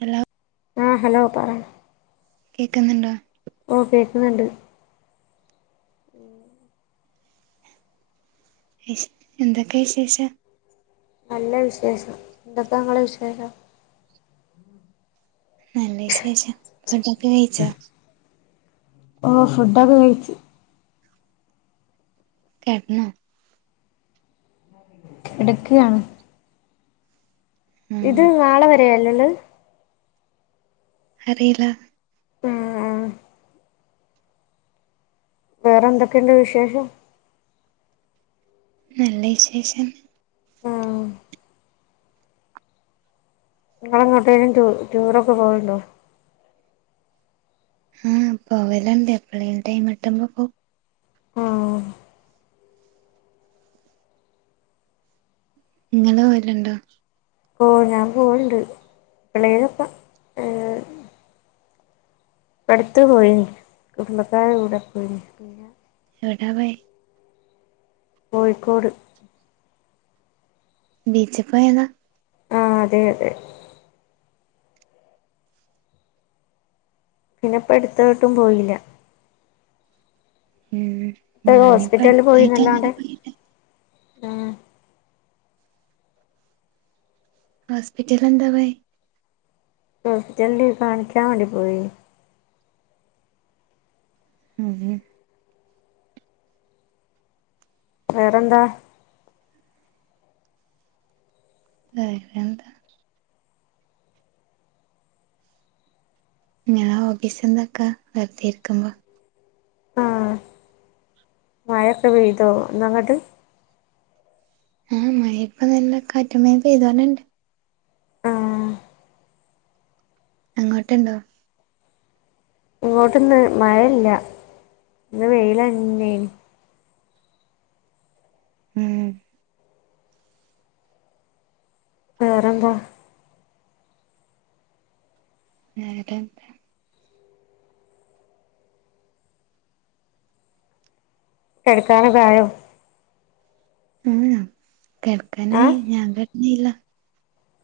Hello ആ hello പറ കേക്കുന്നുണ്ടോ ഓ കേക്ക്ന്ന്ണ്ട് എന്തൊക്കെ വിശേഷം നല്ല വിശേഷം. എന്തൊക്കെ ഇങ്ങളെ വിശേഷം നല്ല വിശേഷം ഫുഡ്ഡൊക്കെ കയിച്ചോ ഓഹ് ഫുഡ്ഡൊക്കെ കയിച്ചു കെട്ന്നൊ കെടക്കാണ്. ഇത് ഉം നാളെ വരെയല്ലേ ഇള്ളെ അറീല ആഹ് ആഹ് വേറെന്തൊക്കെ ഇണ്ട് വിശേഷം നല്ല വിശേഷം ആഹ് ഇങ്ങള് എങ്ങോട്ടേലും ടൂ ടൂറൊക്കെ പോവല്ണ്ടോ ഉം പോവല്ണ്ട്. എപ്പളേലും ടൈം കിട്ടുമ്പോ പോവും. ആഹ് ഇങ്ങള് പോര്ണ്ടോ. ഓ ഞാൻ പോവല്ണ്ട്. എപ്പളേ ലൊക്കെ ഇപ്പടുത്തു പോയിനി. കുടുംബക്കാരെ കൂടെ പോയിനി എട്ടാപോയെ കോഴിക്കോട് ബീച്ചപ്പോയെന്ന ആഹ് അതെ അതെ പിന്നെ ഇപ്പ അടുത്തോട്ടും പോയില്ല ഉം ഇപ്പ ഞാനിപ്പോ ഹോസ്പിറ്റലിൽ അട്ത്തായിട്ട് അങ്ങനെ പോയിന്നല്ലാണ്ട് പോയി. ആഹ് ഹോസ്പിറ്റലന്താ പോയെ ഹോസ്പിറ്റൽ കാണിക്കാ വാണ്ടി പോയി. ഉം ഉം വേറെന്താ [inaudible] എന്താ ഞാൻ ഓഫീസ്ന്നൊക്കെ വെർതെരിക്കുമ്പോ ആഹ് മഴൊക്കെ പെയ്തോ ഇന്നങ്ങട്ട്. ആഹ് മഴ ഇപ്പ നല്ലെ കാറ്റും മഴിം പെയ്തോണ്ട് ഇണ്ട് ആഹ് അങ്ങോട്ട് ഇണ്ടോ ഇങ്ങോട്ട് ഇന്ന് മഴയില്ല. ഇന്ന് വെയിലന്നേനി ഉം വേറെന്താ വേറെന്താ കെടക്കാനോക്കെ ആയോ ഉം ഉം കെടക്കാനായി ഞാൻ കെട്ന്നീല്ല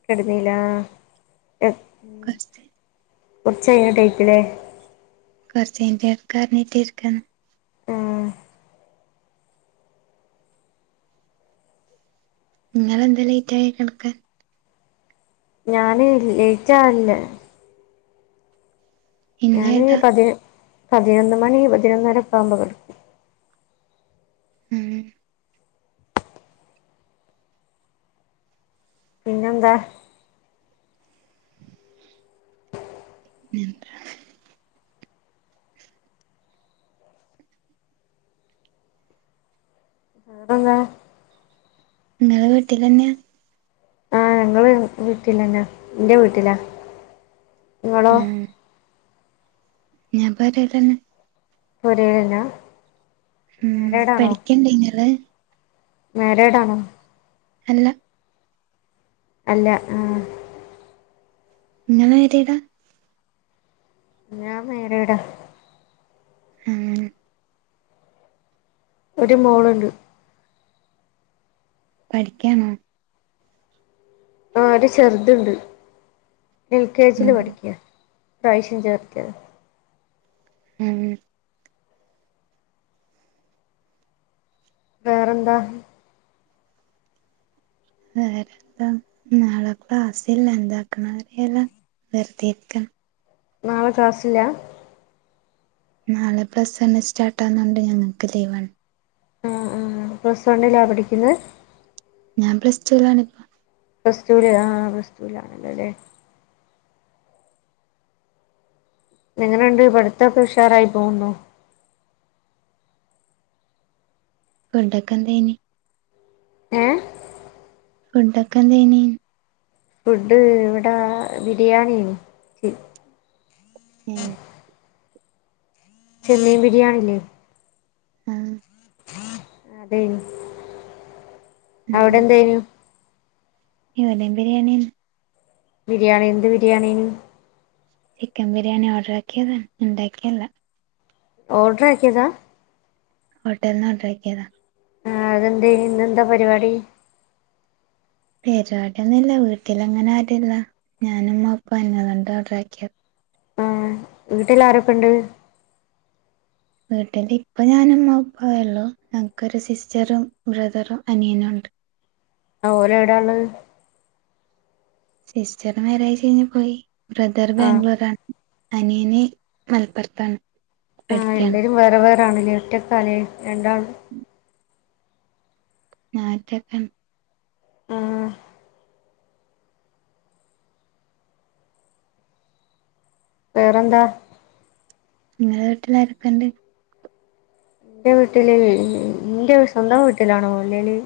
കെട്ന്നീലാ കൊറ്ച്ച് കൊറ്ച്ചയ്ഞ്ഞ്ട്ടേക്കു ലെ കൊറ്ച്ച് [inaudible] ഏഹ് ഇങ്ങളെന്താ ലേറ്റായി കെട്ക്കാൻ ഞാന് ലേറ്റ് ആഹ്ന്ല്ല ഞാന് ഇന്നേതാ പതി പതിനൊന്ന് മണി പതിനൊന്നര ഒക്കെ ആകുമ്പോ കെട ഉം പിന്നെന്താ എന്താ വേറെന്താ ഇങ്ങള് വീട്ടിലെന്നെ ഓഹ് വീട്ടിലെന്നെ ന്റെ വീട്ടിലാ ഇങ്ങളോ ഊം ഞാൻ പൊരേലന്നെ പോരേലന്നാ ഉം മാരീഡാണോ പഠിക്ക്ണ്ടോ ഇങ്ങള് മാരേഡാണോ അല്ല അല്ല ആഹ് ഇങ്ങള് മേരീഡാ ഞാൻ മാരീഡാ ആഹ് ഒരു മോളുണ്ട് പഠിക്കാണോ ആ ഒരു ചെറുതുണ്ട് എൽ കെ ജില് ഉം പഠിക്ക ഇപ്രാവശ്യം ചേർത്ത്യത ഉം വേറെന്താ വേറെന്ത നാളെ ക്ലാസ്സില്ല എന്താക്കണന്നറിയില്ല വെറുതെരിക്ക നാളെ ക്ലാസ്സില്ല നാളെ പ്ലസ് വൺ സ്റ്റാർട്ട് ആവുന്നോണ്ട് ഞങ്ങൾക്ക് ലീവണ് ആഹ് ആഹ് പ്ലസ് വണ്ണിലാ പഠിക്കുന്നത് ഞാൻ പ്ലസ് ടൂ ലാണ് ഇപ്പം പ്ലസ് ടു ല് ആഹ് പ്ലസ് ടു ലാണല്ലോലെ എങ്ങനെണ്ട് പഠിത്തോക്കെ ഉഷാറായി പോവുന്നോ? ഫുഡൊക്കെ എന്തയിനിം ഏഹ് ഫുഡൊക്കെ എന്തെയ്നിം ഫുഡ് ഇവിടെ ബിരിയാണി അയ്നിം ഏഹ് ചെമ്മീൻ ബിരിയാണി ല്ലേ ആഹ് അതെയ്നിം അവിടെ എന്തേനു ഇവടിം ബിരിയാണി അയ്നു ബിരിയാണി എന്ത് ബിരിയാണി അയ്നു ചിക്കൻ ബിരിയാണി ഓർഡർ ആക്കിയതാണ് ഉണ്ടാക്കിയല്ല ഓർഡർ ആക്കിയതാ ഹോട്ടൽന്ന് ഓർഡർ ആക്കിയതാ ആഹ് അതെന്തയ്നിം ഇന്നെന്താ പരിപാടി പരിപാടൊന്നില്ല വീട്ടിലങ്ങനെ ആരുല്ല ഞാനുമ്മപ്പ ന്നെള്ളൂ അതോണ്ട ഓർഡർ ആക്കിയ വീട്ടില് ആരൊക്കെണ്ട് വീട്ടില ഇപ്പ ഞാനും ഉമ്മപ്പയൊള്ളൂ ഞങ്ങൾക്കൊരു സിസ്റ്ററും ബ്രദറും അനിയനും ഉണ്ട് ആ ഓര് എവിടാണ് സിസ്റ്ററ് മാരേജ് കഴിഞ് പോയി ബ്രദറ് ആഹ് ബാംഗ്ലൂർ ആണ് അനിയന് മലപ്പുറത്താണ് ആ പഠിക്കാണ് എല്ലരും വേറെ വേറാണ് ഒറ്റക്കാല്ലേ രണ്ടാളും ആഹ് ഒറ്റക്കാണ് ഉം വേറെന്താ നിങ്ങള വീട്ടിലരെക്കെണ്ട് എന്റെ വീട്ടില് എന്റെ സ്വന്തം വീട്ടിലാണോ അല്ലേലി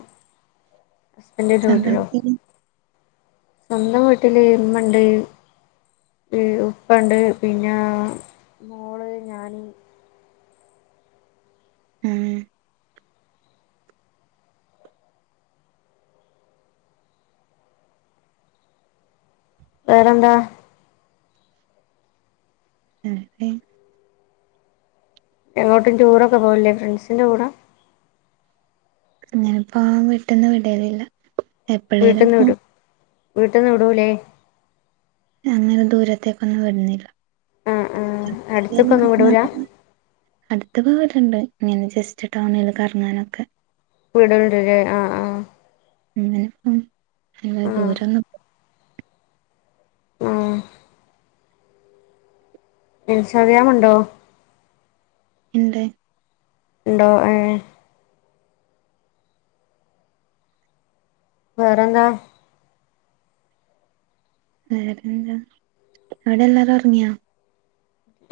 ഹസ്ബന്റിന്റെ സ്വന്തം വീട്ടിലോ വീട്ടില് സ്വന്തം വീട്ടില് ഇമ്മണ്ട് ഉപ്പണ്ട് പിന്നെ മോള് ഞാന് ഉം വേറെന്താ [unintelligible] എങ്ങോട്ടും ടൂറൊക്കെ പോകലില്ലേ ഫ്രണ്ട്സിൻന്റെകൂടെ അങ്ങനപ്പോവാൻ വീട്ടന്ന് വിടേലില്ല വീട്ട്ന്ന് വിടും വീട്ട്ന്ന് വിടൂല്ലേ അങ്ങനെ ദൂരത്തേക്കൊന്നും വിടുന്നില്ല ആഹ് ആഹ് അടുത്ത്ക്കൊന്നും വിടൂല [unintelligible] അടുത്ത് പോവലിണ്ട് ഇങ്ങനെ ജസ്റ്റ് ടൗണില് കറങ്ങാനൊക്കെ വീടണ്ടല്ലേ ആഹ് ആഹ് അങ്ങനെപ്പം [unintelligible] ആഹ് ദൂരൊന്നും ഓഹ് ഇൻസ്റ്റാഗ്രാമൊണ്ടോ ഇണ്ട് ഇണ്ടോ ആഹ് വേറെന്താ വേരെന്താ അവിടെ എല്ലാരും ഒറങ്ങിയോ?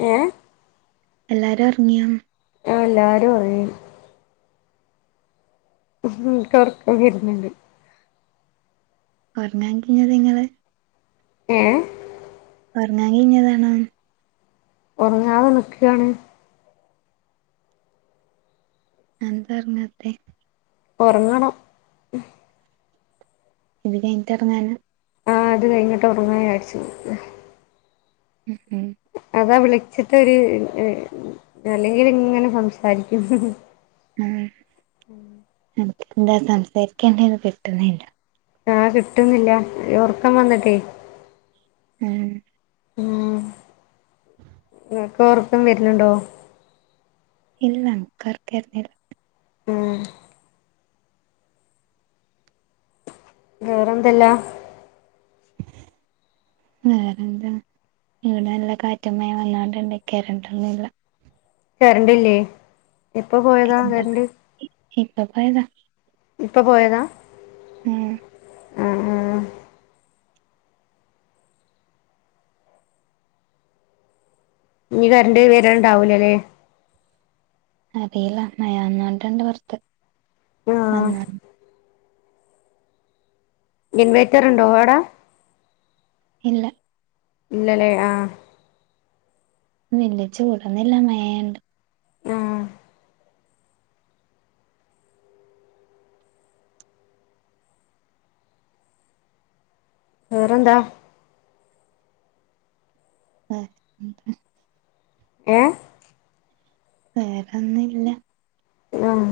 ഏഹ് എല്ലാരും ഒറങ്ങിയോന്ന്? ആഹ് എല്ലാരും ഉറങ്ങി ഉഹും എന്ക്ക് ഒറക്കം വരുന്നുണ്ട് ഒറങ്ങാൻ കീഞ്ഞത് നിങ്ങള് ഏഹ് ഒറങ്ങാൻ കീഞ്ഞതണോന്ന്? ഒറങ്ങാതെ നിക്കാണ്. എന്താറങ്ങാത്തെ ഒറങ്ങണം ഇത് കഴിഞ്ഞട്ടെറങ്ങാനാ ആഹ് അത് കഴിഞ്ഞിട്ട് ഒറങ്ങാ വിചാരിച്ചു ഉം ഉം അതാ വിളിച്ചിട്ട് ഒരു അല്ലെങ്കിൽ ഇങ്ങനെ സംസാരിക്കും. അതെ നമുക്ക് എന്താ സംസാരിക്കെണ്ടേന്ന് കിട്ടുന്നില്ല ആഹ് കിട്ടുന്നില്ല ഈ ഒറക്കം വന്നിട്ടേ ആഹ് ഉം നിനക്ക് ഒറക്കം വരുന്നുണ്ടോ? ഇല്ല ന്ക്ക് ഒറക്കം വരുന്നില്ല ഉം വേറെ എന്തല്ല [inaudible] വേറെന്താ ഇവിടെ നല്ല കാറ്റും മഴയും വന്നാണ്ട് ഒണ്ട് കറണ്ടോന്നുല്ല കറണ്ടില്ലേ ഇപ്പോ പോയതാ കരണ്ട് ഇപ്പോ പോയതാ ഇപ്പൊ പോയതാ ഉം ആഹ് ആഹ് ഇനി കറണ്ട് വരണ്ടാവൂല ല്ലേ..? അറിയില്ല മയ നന്നായിട്ടൊണ്ട് പൊറത്ത് ആഹ് വന്നാ - ഇൻവൈറ്ററുണ്ടോ ഓടെ- ഇല്ല- ഇല്ല ലെ ആഹ്- മെല്യ ച്ചൂടോന്നില്ല മേണ്ട് ആഹ്- വേറെന്താ? [inaudible] ഏഹ്- വേറെന്നുല്ല- ഉം-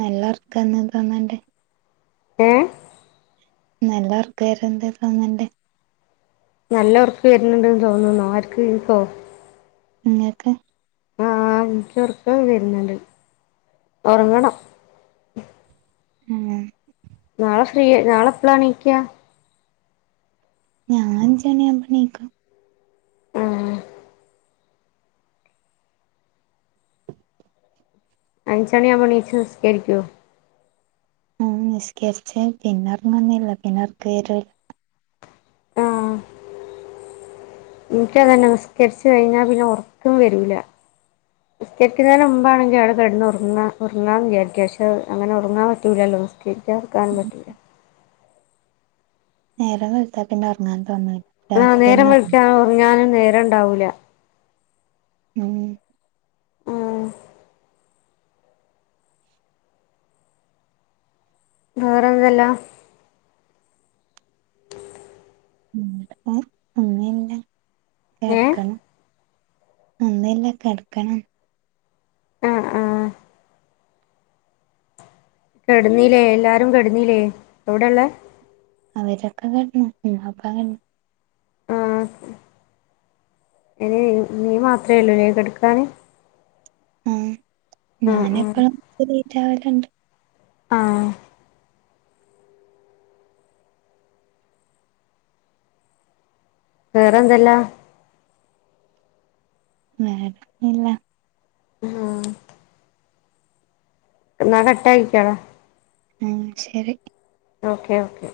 നല്ല ഒറക്കാന്നു തോന്നണ്ട്- ഏഹ് - നല്ല ഒറക്ക വര്ണ്ട് തോന്ന്ണ്ട്- നല്ല ഉറക്കം വരുന്നുണ്ട്ന്ന് തോന്ന്ണ് ആർക്ക് എനിക്കോ? നിങ്ങക്ക്- ആഹ് എനിക്ക് ഉറക്കം വരുന്നുണ്ട് ഒറങ്ങണം- തന്നെ- നാളെ ഫ്രീ നാളെപ്പളാണീക്ക- ഞാൻ അഞ്ച് മണീയാകുമ്പോ ണീക്കും- മ്ഹ്- അഞ്ചണി ആവുമ്പോ എനീച്ച് നിസ്കരിക്കോ? ആഹ് നിസ്കരിച്ച് പിന്നെ ഒറങ്ങൊന്നില്ല പിന്നെറ്ക്ക് വരുല്ല- ഇന്ക്കതന്നെ നിസ്കരിച്ച് കഴിഞ്ഞാൽ പിന്നെ ഉറക്കം വരൂല- നിസ്കരിക്കുന്നതിന് മുമ്പാണെങ്കിൽ അവിടെ കിടന്ന് ഉറങ്ങാ ഉറങ്ങാന്ന് വിചാരിക്കും പക്ഷെ അങ്ങനെ ഉറങ്ങാൻ പറ്റില്ലല്ലോ- നിസ്കരിക്കാതിരിക്കാനും പറ്റൂല- നേരം വെളുത്താൽ പിന്നെ ഒറങ്ങാൻ തോന്നുന്നി ആഹ് നേര വെളുക്കാ റങ്ങാനും നേരം ഉണ്ടാവൂല- മ്ഹ്- ആഹ് - വേറെ എന്തെല്ലാം- [unintelligible] ഏ കെടക്കണം- ഒന്നുല്ല കെടക്കണം- ആഹ് ആഹ് - കെടന്നില്ലേ എല്ലാരും കെടുന്നില്ലേ അവിടെളേള- അവരൊക്കെ കെടന്ന് ഞാൻ ഇപ്പാ കട ആഹ്- ഇനി നീ മാത്രമുള്ളുല്ലേ കട്ക്കാന്- ആഹ് ആ ഞാന് ആ എപ്പോളും ലേറ്റ് ആവലണ്ട്- ആഹ് - വേറെ എന്തല്ലാം- വേറൊന്നില്ല- ആഹ് എന്നാ കട്ടാക്കിയാളാ- ഉം ശരി- ഓക്കെ ഓക്കെ-